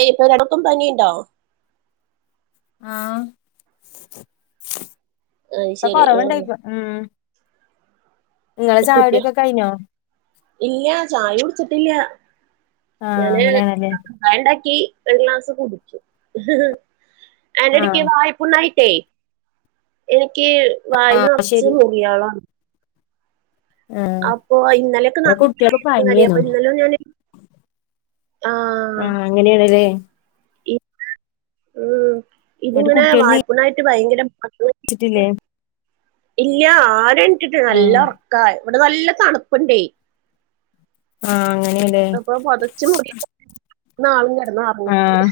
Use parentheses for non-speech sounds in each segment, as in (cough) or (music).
യ് ഇപ്പൊ ഇടക്കും പനിയുണ്ടോ ആഹ് ആഹ് ഇപ്പ ശരി ആഹ് കൊറവണ്ടായിക്ക ഉം ഇങ്ങളെ ചായകുടി കുട്ടിയ ഒക്കെ കഴിഞ്ഞോ ഇല്ല ചായ കുടിച്ചിട്ടില്ല ആഹ് ഞാന് അങ്ങനെയാണല്ലേ ചായ ഇണ്ടാക്കി ഒരു ഗ്ലാസ് കുടിച്ചു അന്റെ ഇടക്ക് ആഹ് വായ്പുണ്ണയിട്ടേ എനിക്ക് വായിൽ അത് നറച്ച് ശരി മുറിയളാണ് ആഹ് അപ്പൊ ഇന്നലെക്കെ ഇവിടെ നല്ല കുട്ടികൾക്ക് മഴയുണ്ടായിരുന്നു പനിയേനു അപ്പൊ ഇന്നലെ ഒന്നും ഞാൻ ആഹ് അങ്ങനെ വരെ (unintelligible) എന്നിട്ട് ഇതിങ്ങനെ കുട്ടികൾ വായ്പുണായിട്ട് ഭയങ്കര നീച്ചിട്ടില്ലേ - ഇല്ല ആരെ എണിട്ടിട്ട് നല്ല ആഹ് ഒറക്ക ക്കാ ഇവിടെ നല്ല തണുപ്പ് ഉണ്ടെ ആഹ് അങ്ങനെ അപ്പൊ പൊതച്ചു മൂടി (unintelligible) ആഹ്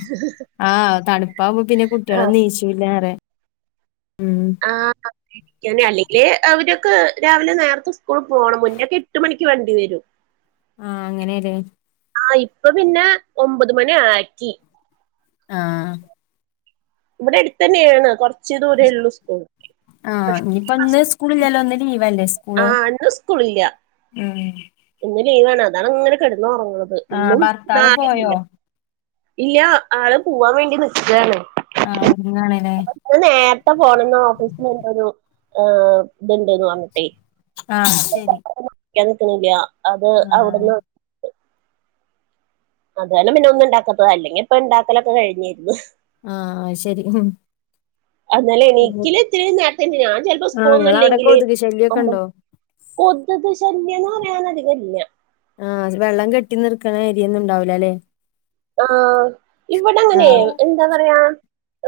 ആഹ് തണുപ്പാവുമ്പോ പിന്നെ കുട്ടികളൊ ആഹ് നീച്ച് പിന്നേറെ ഉം ആഹ് അല്ലെങ്കിൽ അവരൊക്കെ രാവിലെ നേരത്തെ സ്കൂളിൽ പോകണം മുന്നൊക്കെ എട്ട് മണിക്ക് വണ്ടി വരും ആഹ് അങ്ങനെയല്ലേ ആഹ് ഇപ്പ പിന്നെ ഒമ്പത് മണി ആക്കി ആഹ് ഇവിടെ അടുത്ത് തന്നെണ് കൊറച്ച് ദൂര ഉള്ളു സ്കൂൾ ആഹ് പക്ഷെ ഇനിപ്പ ഇന്ന് സ്കൂള് ഇല്ലല്ലോ ഇന്ന് ലീവല്ലെ ആ സ്കൂള്, ഇന്ന് സ്കൂളില്ല ഉം ഇന്ന് ലീവാണ് അതാണ് അങ്ങനെ കിടന്ന ഉറങ്ങുന്നത് ആഹ് ഇന്നും ഭർത്താവ് നാളേം പോയോ (unintelligible) ഇല്ല ആള് പോവാൻ വേണ്ടി നിക്കാണ് ആഹ് ഒറങ്ങാണല്ലേ ന്ന് നേരത്തെ പോണം ന്ന് ഓഫീസിൽ എന്തോരു ഇത്ണ്ടന്ന അന്നിട്ടേ ആഹ് ശരി ൻ നിക്കുന്നില്ല അത് ആഹ് അവിടുന്ന് അത് കാരണം പിന്നെ ഒന്നു ഉണ്ടാക്കാത്തത അല്ലെങ്കി ഇപ്പ ഉണ്ടാക്കലൊക്കെ കഴിഞ്ഞിരുന്നു ആഹ് ശരി അനാല് പിന്നെ എനീക്കല് ഇത്രയും നേരെത്തെനി ഞാൻ ചിലപ്പോ ആഹ് സ്കൂളൊന്നും ഇങ്ങളവിടെ ഇല്ലെങ്കില് കൊതുക് ശല്യൊക്കെ ഉണ്ടോ? കൊതുകു ശല്യന്ന് പറയാനധികല്ല്യ ആഹ് വെള്ളം കെട്ടി നിർക്കണ ഏരിയൊന്നുംണ്ടാവൂല അല്ലേ ആഹ് ഇവിടെ അങ്ങനെ ആഹ് എന്താ പറയാ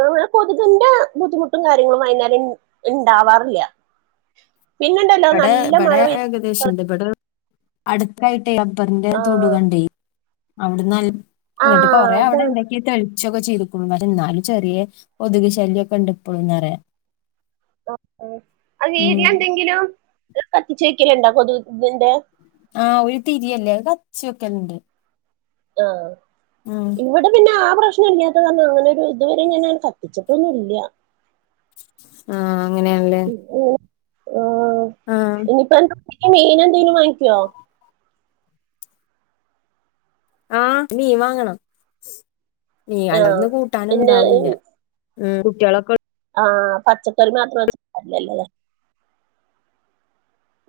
മ്മൾ കൊതുകിന്റെ ബുദ്ധിമുട്ടും കാര്യങ്ങളും വൈന്നേരം ഇണ്ടാവാറില്ല്യ പിന്നെണ്ടല്ലോ നല്ല മഴ ഇവിടെ അടുത്തായിട്ടേ റബറിന്റെ തൊട് ആഹ് കണ്ടേ അവിടെന്ന ഇങ്ങിട്ട് ആഹ് കൊറെ അതാണ് അവിടെന്ത തളിച്ചൊക്കെ ചെയ്തുക്ണു എന്നാലും ചെറിയ കൊതുക് ശല്യൊക്കെ ഉണ്ട് ഇപ്പോഴുന്ന് പറയ ആ അ ഉം വീതിയോന്തെങ്കിലും കത്തിച്ച് വെക്കലുണ്ടോ കൊതു ഇതിന്റെ ആഹ് ഒരു തിരിയല്ലേ കച്ചൊക്കെണ്ട് ആഹ് ഇവിടെ പിന്നെ ആ പ്രശ്നല്ല കാരണം അങ്ങനൊ ഒരു ഇതുവരെ ഞാനങ്ങനെ കത്തിച്ചിട്ടൊന്നും ഇല്ല്യ ആഹ് അങ്ങനെയാണല്ലേ ആഹ് ആഹ് ഇനിയിപ്പ എന്ത (unintelligible) മീന എന്തെേങ്കിലും വാങ്ങിക്കോ ആഹ് മീൻ വാങ്ങണം നീ ആഹ് അലന്ന് കൂട്ടാന് പിന്നെ ഇണ്ടാവൂല്ല കുട്ടോളോ ആഹ് പച്ചക്കറി മാത്ര (unintelligible)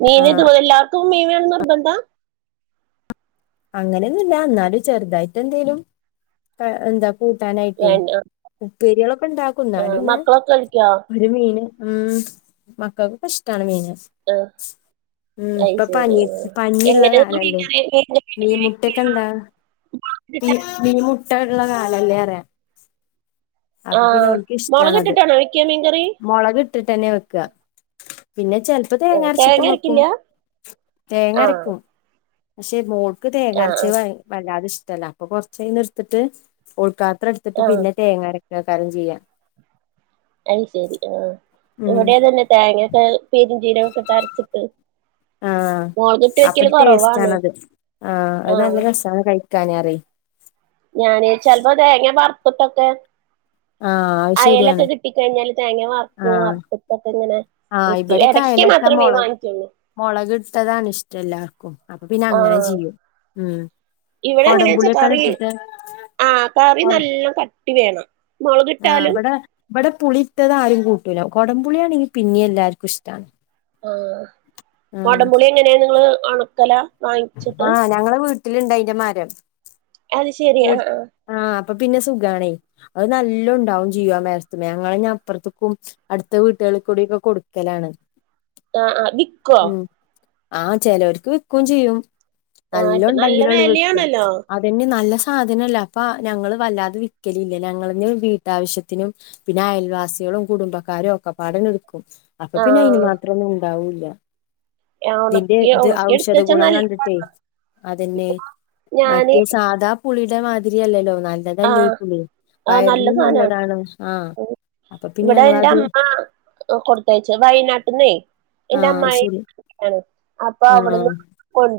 മീന് ഇ ദ എല്ലാവർക്കും മീനേണന്ന് നിർബന്ധ അങ്ങനെയൊന്നുല്ല ന്നാലും ചെറുതായിട്ട് എന്തേലും എന്താ കൂട്ടാനായിട്ടേ വേണ്ട ഉപ്പരികളൊക്കെ ഇണ്ടാക്കും ആഹ് ന്നാലൊന്ന് മക്കളൊക്കെ കഴിക്കോ ഒരു മീന് ഉം മക്കൾക്കൊക്കെ ഇഷ്ടമാണ് മീൻ ആഹ് ഉം അയ് ഇപ്പ ശരി പനി പനിള്ള എങ്ങനെ കാലല്ലേ മീൻകറി മീൻകറി മീൻമുട്ടക്കെണ്ടാ മീ മീൻമുട്ടള്ള കാലല്ലെറയ അപ്പൊ പിന്നെ ആഹ് ഓൽക് ഇഷ്ടാണത് മൊളകിട്ടിട്ടാണോ വെക്കാ മീൻകറി മുളക്ക ഇട്ടിട്ടന്നെ വെക്ക പിന്നെ ചെ ഇപ്പൊ തേങ്ങ ആഹ് അരച്ചിട്ടും വെക്കും അരക്കില്ല തേങ്ങ ആഹ് അരക്കും പക്ഷെ മോൾക്ക് ആഹ് തേങ്ങാരച്ചേ ആഹ് വല്ലാതിഷ്ടല്ല അപ്പൊ കൊറച്ചയ്ന്നട്ത്തിട്ട് ഓൾക്കാത്രട്ത്തിട്ട് ആഹ് പിന്നെ തേങ്ങരക്ക (unintelligible) ചെയ്യാം അയ്സെരി ആ ഉം ഇവിടിഅതന്നെ തേങ്ങക്കെ പേരിചീരകക്കെട്ട് അരച്ട്ട് ആ അപൊ ടേസ്റ്റ് കൊറവാണ് ആണത് ആ അഹ് ആഹ് നല്ല രസാൻ കഴിക്കാനറിയയ് ഞാന് ചെൽപ്പോ തേങ്ങിയ വർത്ട്ടൊക്കെ ആഹ് അത് ശരിയാണ് അയലൊക്കെ കിട്ടിക്കഴിഞ്ഞാല് തേങ്ങ വറക്കും ആഹ് വർത്ട്ടക്കെ ങ്ങനെ ആഹ് ഇബടെകെ അയലട്ട മൊളക് മൊളക്ട്ടതാാണ് ഷ്ടം ലാർക്കും അപ്പൊ പിന്നെ അങ്ങനെ ചെയ്യും ഉം ഇവടെ ങ്ങനെച്ച കൊടംപുളിയൊക്കെ കറി ഇട്ടിട്ട് ആ കറി നല്ല കട്ടി വേണം ആ മുളകിട്ടാലും ബടെ ബടെ പുളി ട്ടതാരും കൂട്ടൂല കൊടം പുളിയാണെങ്കി പിന്നിം എല്ലാർക്കും ഇഷ്ടാണ് ആ ആഹ് കോടമ്പുലി ങ്ങനേ ങ്ങള് ഒണക്കല ആഹ് ഞങ്ങളെ വീട്ടില്ണ്ട് അയ്ന്റെ മരം അത് ശരി അ ആ ആ അപ്പൊ പിന്നെ സുഖണേയ് അഹ് നല്ലോന്ണ്ടാവും ചെയും ആ മരത്ത്മേ ഞങ്ങളെഞപ്പറത്ക്കും അട്ത്ത വീട്ടൊളികൂടിക്കെ കൊടുക്കലാണ് അ ആ വിക്കോ ആ ചെലോർക്ക് വിക്കും ചെയ്യും ആഹ് നല്ല ഇപ്പൊ ഉണ്ടെങ്കിലള്ളു വിക്ക വിലയാണല്ലോ പിന്നെ നല്ല സാധനല്ലെ അപ്പൊ ഞങ്ങൾ വല്ലാതെ വിക്കലില്ല ഞങ്ങളന്നെ വീട്ടാവശ്യത്തിനും പിന്നെ അയൽവാസിയേലും കുടുംബക്കാരും ഒക്കെപാടെണ്ട്ട്ക്കും അപ്പൊ പിന്നെ അയ്ന് ആഹ് മാത്രം ന്നുംണ്ടാവൂല്ല തിന്റെ ഉണക്കി ത് ഉണക്കി എടുത്ത് ഔഷധ വെച്ചാ ഗുണം നല്ല കണ്ട്ട്ട് അതന്നെ ഞാന് മറ്റേ സാധാ പുളിടെ മാതിരിയലലോ നല് നല്ലതല്ലേ ആഹ് ഇപ്പുള്ളി ആഹ് നല്ല വയറിനും നല്ലതാണ് ആഹ് അപ്പൊ പിന്നെ ഇവടെ എന്റെ ഞങ്ങളത് അമ്മ കൊടുത്തയച് വയ്നാട്ട് ന്നേയ് ന്റെ ആഹ് അമ്മായി ശരി അപ്പൊ അവ്ട്ന്ന്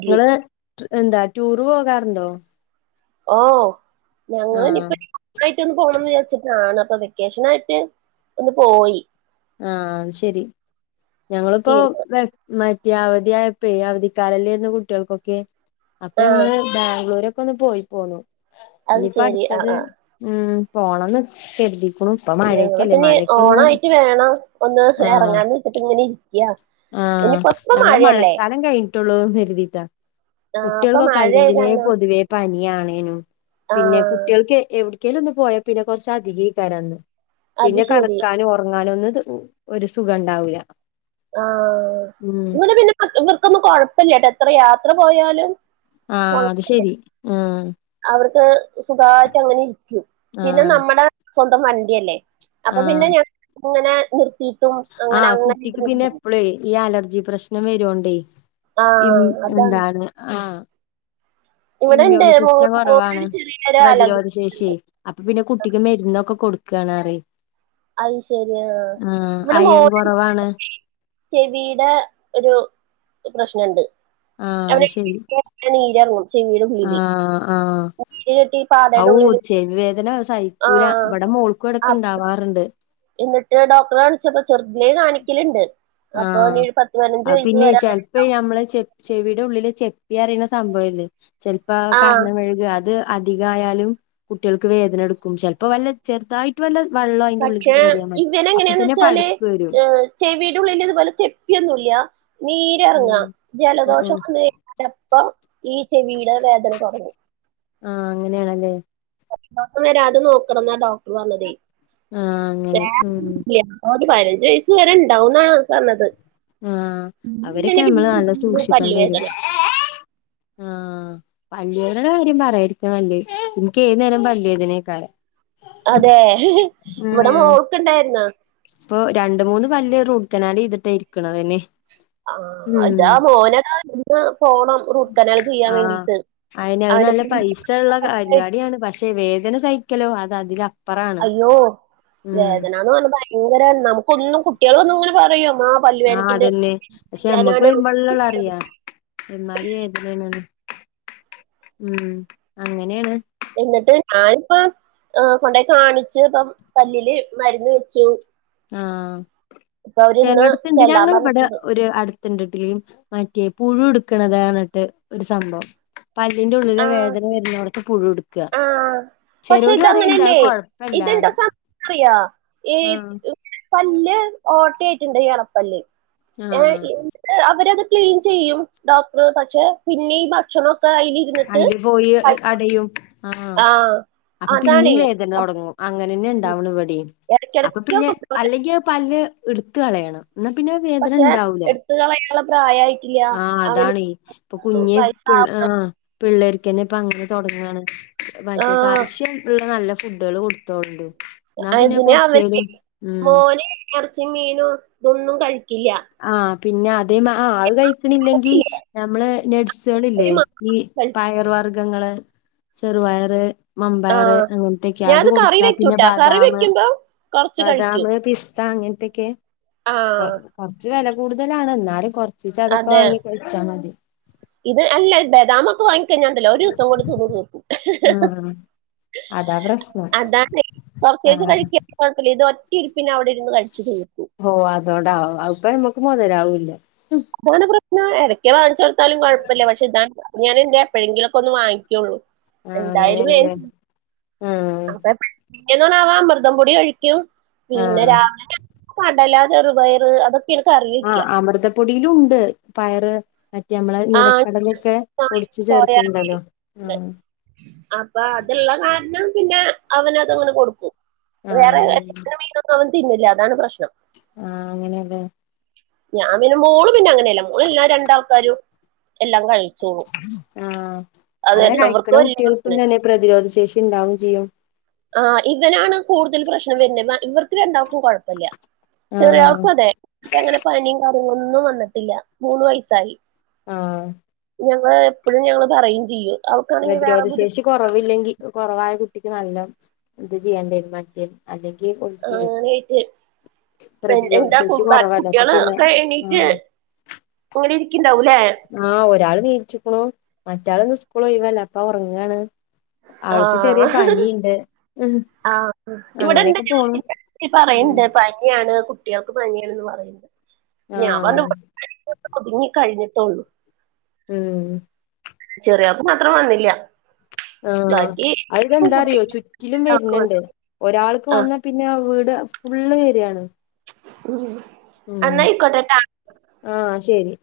ങ്ങള് ന്താ റ്റൂറ് പോകാറുണ്ടോ ഓ ആഹ് ഞങ്ങൾഞ്ഞ്പ്പന് ആയിട്ടൊന്ന് പോണംന്ന് വിചാച്ചിട്ടാണ് അപ്പൊ വെക്കേഷൻ ആയിട്ട് ഒന്ന് പോയി ആ അത് ശരി ഞങ്ങള്പ്പോ പിന്നെ വെ മറ്റേ ഇ അവധി ആയപെ അവധിക്കാലലേന്ന് കുട്ടിയാൾക്കൊക്കെ അപ്പൊ ആഹ് ഞങ്ങള് ബാംഗ്ലൂരൊക്കെ ഒന്ന് പോയി പോന്നു അത് ഇനിപ്പോ ശെരി ആഹ് അടുത്തത് ആഹ് ഉം പോണന്ന് കെര്തികുണു ഇപ്പൊ ഞങ്ങള് മഴക്കല്ലേ പിന്നെ മഴക്കൊന്ന് ഓണായിട്ട് വേണം ഒന്ന് ഇറങ്ങാന്ന് വെച്ചിട്ട് ങ്ങനെ ഇരിക്കിയാ ആ ഞങ്ങൾ മഴക്കാലം കഴിഞ്ഞിട്ടുള്ളൂന്ന് രുതീട്ടാ ആഹ് ഇപ്പൊ കുട്ടിയൽക്കൊക്കെ മഴയായ അല്ലെങ്കിലേ കാരണം പൊതുവേ പനിയണേനും പിന്നെ ആഹ് കുട്ടികൾക്ക് എവ്ട് ക്കേലും ഒന്ന് പോയാ പിന്നെ കൊറച്ച് അധികെകാരംഅന്ന് അത് പിന്നെ ശെരി കടക്കാനും ഒറങ്ങാനും ഒന്ന് ഒരു സുഖം ഉണ്ടാവുല ആ എന്നിട്ട് പിന്നെ വർക്കൊന്നും കൊഴപ്പല്ലട്ടോ എത്ര യാത്ര പോയാലും ആഹ് കൊഴ അത്ശരി ആഹ് അവർക്ക് സുഖായിട്ട് അങ്ങനെ ഇരിക്കും പിന്നെ ആഹ് നമ്മടെ സ്വന്തം വണ്ടി അല്ലേ അപ്പൊ ആഹ് പിന്നെ ഞ ങ്ങനെ നിർത്തിട്ടും അങ്ങനെ ആഹ് അങ്ങനെ കുട്ടിക്ക് പിന്നെ (unintelligible) എപ്പളേ ഈ അലർജി പ്രശ്നം വരുടെയ് ആ ഉം അതാണ് എന്താണ് ആഹ് ഇവിടെണ്ട് ഇമ്മ്യൂണി സിസ്റ്റം കൊറവാണ് മോനൊരു ചെറിയൊരു അലർജി പ്രതിരോധ ശേഷി അപ്പൊ പിന്നെ കുട്ടിക്ക് മെര്ന്നൊക്കെ കൊടുക്കണാറേയ് അഹ്ശരി ആ വടെ അയൺ മോന് കൊറവാണ് ചെവീടെ ഒരു പ്രശ്നണ്ട് ആഹ് അയ്ശരി നല്ലനീരങ്ങും ചെവീടെ ഉള്ളിൽ ആഹ് ആഹ് പ്പോ നീര്കെട്ടീ ഔ ചെവി വേദന സൈക്കൂല വടെ മോൾക്കുംടെക്ക് അപ് ഇണ്ടാവാറുണ്ട് എന്നിട്ട് ഡോക്ടറെ കാണിച്ചപ്പോ ചെറുദിലേ കാണിക്കെല്ണ്ട് അപ്പൊ ന് പത്ത് പതിനഞ്ച് വയസ്സ് വരെ ഇപ്പൊ നമ്മള് ചെ ചെവിയുടെ ഉള്ളില് ചെപ്പി അറിയുന്ന സംഭവംല്ലേ ചെിലപ്പോ ആ കർണ മെഴുക അത് അധികയാലും കുട്ടികൾക്ക് വേദന എടുക്കും ചിലപ്പോ വല്ല ചെറുതായിട്ട് വല്ല വെള്ളം അതിന്റെറെ ഉള്ളിക്ക് പക്ഷെ കേറിയൻ മതി അപ്പ തന്നെ പഴുപ്പ് വരും ചെവീടുള്ളിൽ ഇതുപോലെ ചെപ്പിയൊന്നുല്ല നീരിറങ്ങാ ഉം ആഹ് ജലദോഷം ആഹ് വന്ന് അപ്പം ഈ ചെവിയുടെ വേദന തൊടങ്ങും ആഹ അങ്ങനെയാണല്ലേ ദൊവസം വരാതെ നോക്കണം എന്നാ ഡോക്ടർ പറഞ്ഞതേ ആഹ് അങ്ങനെ ഉം വേറെ ആ ഒരു പതിനഞ്ച് വയസ്സ് വരെ ഉണ്ടാവന്നാണ് പറഞ്ഞത് ആ അവരൊക്കെ പിന്നെ നമ്മള് നല്ല പിന്നെ സൂക്ഷിക്കണ്ടി വരും പല്ലുവേദന ആഹ് പല്ല് വേദനയുടെ കാര്യം പറയാരിക്ക നല്ലത് ഇന്ക് ഏന്നേരം പല്ല് വേദനെക്കാരം അതെ ഇവിടെ ഉം മോൾക്കുണ്ടായിരുന്നു ഇപ്പൊ രണ്ട മൂന്ന് പല്ല് റൂട്ട് ക്കനാൽ ചെയ്തിട്ടായിരിക്കണ അതെ ആ അതാ മോനൊക്കെ നിന്ന് പോണം റൂട്ട് കനാൽ ചെയ്യാൻ ആഹ് വേണ്ടിയിട്ട് അയിന് അത് അവനെ നല്ല പൈസ ഉള്ള പരിപാടിയാണ് പക്ഷെ വേദന സഹിക്കലോ അത അതില അയ്യോ വേദനന്ന് പറഞ്ഞ ഭയങ്കര നമുക്കൊന്നും കുട്ടികള ഒന്നും ഇങ്ങനെ പറയും ആഹ പല്ലുവേദനയ്ക്ക് അതന്നെ പക്ഷെ അമ്മക്ക് ഞാനാണ് വരുമ്പോള്ളള്ള നോക്കിയത് അറിയാ എ്മാതി വ ഉം അങ്ങനെയാണ് എന്നിട്ട് ഞാനിപ്പ കൊണ്ടയി കാണിച്ചു ഇപ്പൊ പല്ലില് മരുന്ന് വെച്ചു ആ ഇപ്പൊ അവരിന്ന് ചെലയിടത്ത്ണ്ട് ചെല്ലാൻ ഞങ്ങൾ ഇവിടെ പറഞ്ഞിട്ടുണ്ട് ഒരു അടുത്ത് ത്തിട്ടിലും മാറ്റിയ പുഴു എടുക്കണത എന്നിട്ട് ഒരു സംഭവം പല്ലിന്റെ ഉള്ളിലെ ആഹ് വേദന വരുന്നോടത് പുഴു ഉടുക്ക ആഹ് പക്ഷെ ചെലേരു പറയിണ്ട് അത് ഇതങ്ങനെയല്ലേ ഇതെന്താ കൊഴപ്പല്ലാന്ന് അറിയാ ഈ ആഹ് പല്ല് ഓട്ടായിട്ടുണ്ട് ണപ്പല്ല് ഹേ ആഹ് അവരത് ക്ലീൻ ചെയ്യും ഡോക്ടർ പക്ഷെ പിന്നെഈ ഭക്ഷണൊക്കെ അയിൽ അയിൽ പോയി അടയും ആ ആഹ് അപ്പൊ പിന്നീ അതാണേ വേദ ന തുടങ്ങും അങ്ങനെന്നെ ഇണ്ടാവണം ഇവിടിം അപ്പൊ എടക്കെടക്ക് പിന്നെ കൊണ്ടോവല അല്ലെങ്കിൽ പല്ല് ഇട്ത്ത് കളയണം ന്നാ പിന്നെ വേദന പക്ഷെ ഉണ്ടാവൂല എടുത്ത് കളയാനുള്ള പ്രായായിട്ടില്ല ആഹ് അവന് അതാണെ ഇപ്പൊ കുഞ്ഞി വയസ്സാ ആ പിള്ളേർക്കന്നെ ഇപ്പ അങ്ങനെ തൊടങ്ങാണ് മറ്റെ ആഹ് കർശ്യ ഉള്ള നല്ല ഫുഡുകള് കൊടുത്തോണ്ട് എന്നാ പിന്നെ അതിന് അവന് കൊറച്ചേലും ഉം മോൻ ഇറച്ചി മീനും ഇതൊന്നും കഴിക്കില്ല ആഹ പിന്നെ അതേ അത് കഴ പിന്നെല്ലെങ്കിൽ നമ്മള് ഒരു നഡ്സുകളില്ലേ മാസം ഈ കഴിക്കും പയർ വർഗ്ഗങ്ങള് ചെറുപയർ മമ്പായർ ആഹ് അങ്ങനത്തൊക്കെ അത് ഞാനത് കറി കൊടുതാ പിന്നെ വെക്കൂട്ടാ കറി ബാദാം വെക്കുമ്പോ കൊറച്ച് ബദാം കഴിക്കും പിസ്ത അങ്ങന തെകെ കൊ ആഹ് കൊറച്ച് വെല കൂടുതലാണ് എന്നാലും കൊറച്ച് ച അതൊക്കെ അതെ വാങ്ങി കഴിച്ചാൽ മതി ഇത് അല്ല ബദാമൊക്കെ വാങ്ങിക്കഴിഞ്ഞാണ്ടല്ലോ ഒരു ദിവസം കൊണ്ട് തിന്ന് തീർക്കും അതാ പ്രശ്നം അതണ് കൊറചീച്ച ആഹ് കഴിക്ക കുഴപ്പമില്ല ഇത് ഒറ്റിരിപ്പി അവിടെ ഇരുന്ന് കഴിച്ച് തീർക്കൂ ഓ അതൊണ്ട് അത്പ്പൊ ഞമ്മക്ക് മൊതലാവുല്ല ഇതാണ് പ്രശ്നം ഇടയ്ക്കെ വാങ്ങി ച്ചെടുത്താലും കൊഴപ്പല്ല പക്ഷെ ഇത ഞാന എന്താ എപ്പോഴെങ്കിലൊക്കെ ഒ വാങ്ങിക്കൊള്ളൂ ആഹ് എന്തായാലും അങ്ങനെയാണല്ലേ ആഹ് അപ്പ പിന്നെന്ന് പറാവാ മൃതം പൊടി ഒഴിക്കും പിന്നെ ആഹ് രാവിലെ കടല്ലാ ചെറുപയറ് അതൊെ ആ അമൃതപ്പൊടിയിലുംണ്ട് പയറ് നമ്മള ആ നിലക്കടലൊക്കെ പൊടിച്ചു സോയാബീൻ ചേർക്കണ്ടല്ലോ ആ ഉണ്ട് അപ്പൊ അതുള്ള കാരണം പിന്നെ അവൻ അതങ്ങനെ കൊടുക്കും വേറെ ആഹ് ചിക്കനും മീനൊന്നും അവൻ തിന്നില്ല. അതാണ് പ്രശ്നം ആ അങ്ങനെ എല്ലേ ഞാൻ പിന്നെ! മോള് പിന്നെ അങ്ങനെയല്ല മോളല്ലാ രണ്ടാ ആൾക്കാരും എല്ലാം കഴി ആ അങ്ങനെ അവർക്ക് കഴിക്ക്ണ വലിയ കുട്ട്യൾക്കും പ്രശ്നം തന്നെ പ്രതിരോധ ശേഷി ഉണ്ടാവും ചെയ്യും ആ ഇവനാണ് കൂടുതൽ പ്രശ്നം വരുന്നെ ഇവർക്ക് രണ്ടാൾക്കും കുഴപ്പല്ല ചെറിയ ആഹ് ആൾക്കും അതെ അങ്ങനെ പനിയും കാര്യങ്ങൾ ഒന്നും വന്നിട്ടില്ല മൂന്ന് വയസായി ആ ഞങ്ങള് എപ്പെഴും ഞങ്ങള് പറയും ചെയ്യും അവൾക്കാണെങ്കിൽ വേറെ പ്രതിരോധശേഷി കുറവില്ലെങ്കിൽ കുറവായ കുട്ടിക്ക് നല്ല ഇത് ചെയ്യേണ്ടി വരും മറ്റേ അല്ലെങ്കിൽ (unintelligible) പ്രതിരോധ ഇപ്പൊന്റെ ശേഷി കുടുംബ കുറവല്ലേ അപ്പൊ കുട്ടികള് പിന്നെ ഒക്കെ എണീറ്റ് ആഹ് ഇങ്ങനെ ഇരിക്കിണ്ടാവുല്ലേ ആ ഒരാള് നീച്ചിക്കുണു മറ്റാള് ഇന്ന് സ്കൂള് ഒഴിവല്ലെ അപ്പൊ ഒറങ്ങാണ് ആ ഇഹ് ഉം ആ അങ്ങനെയൊക്കെ ഇവിടെണ്ട്ഞാൻ പോണു (unintelligible) ഉം പറയണ്ട് പനിയാണ് കുട്ടികൾക്ക് പനിയാണന്നു പറഞ്ഞു ഞാൻ പറഞ്ഞു ആഹ് ഇഞ്ഞി കഴിഞ്ഞിട്ടൊള്ളൂ മ് ചെറിയാൾക്ക് മാത്രം വന്നില്ല്യ ആ അതെന്താ കുട്ടി അറിയോ ചുറ്റിലും വര്ന്ണ്ട് ഒരാൾക്ക് ആഹ് വന്നാൽ പിന്നെ വീട് ഫുള്ള് വരാണ് (inaudible) ഉം എന്നായിക്കോട്ടെ ആ ശരി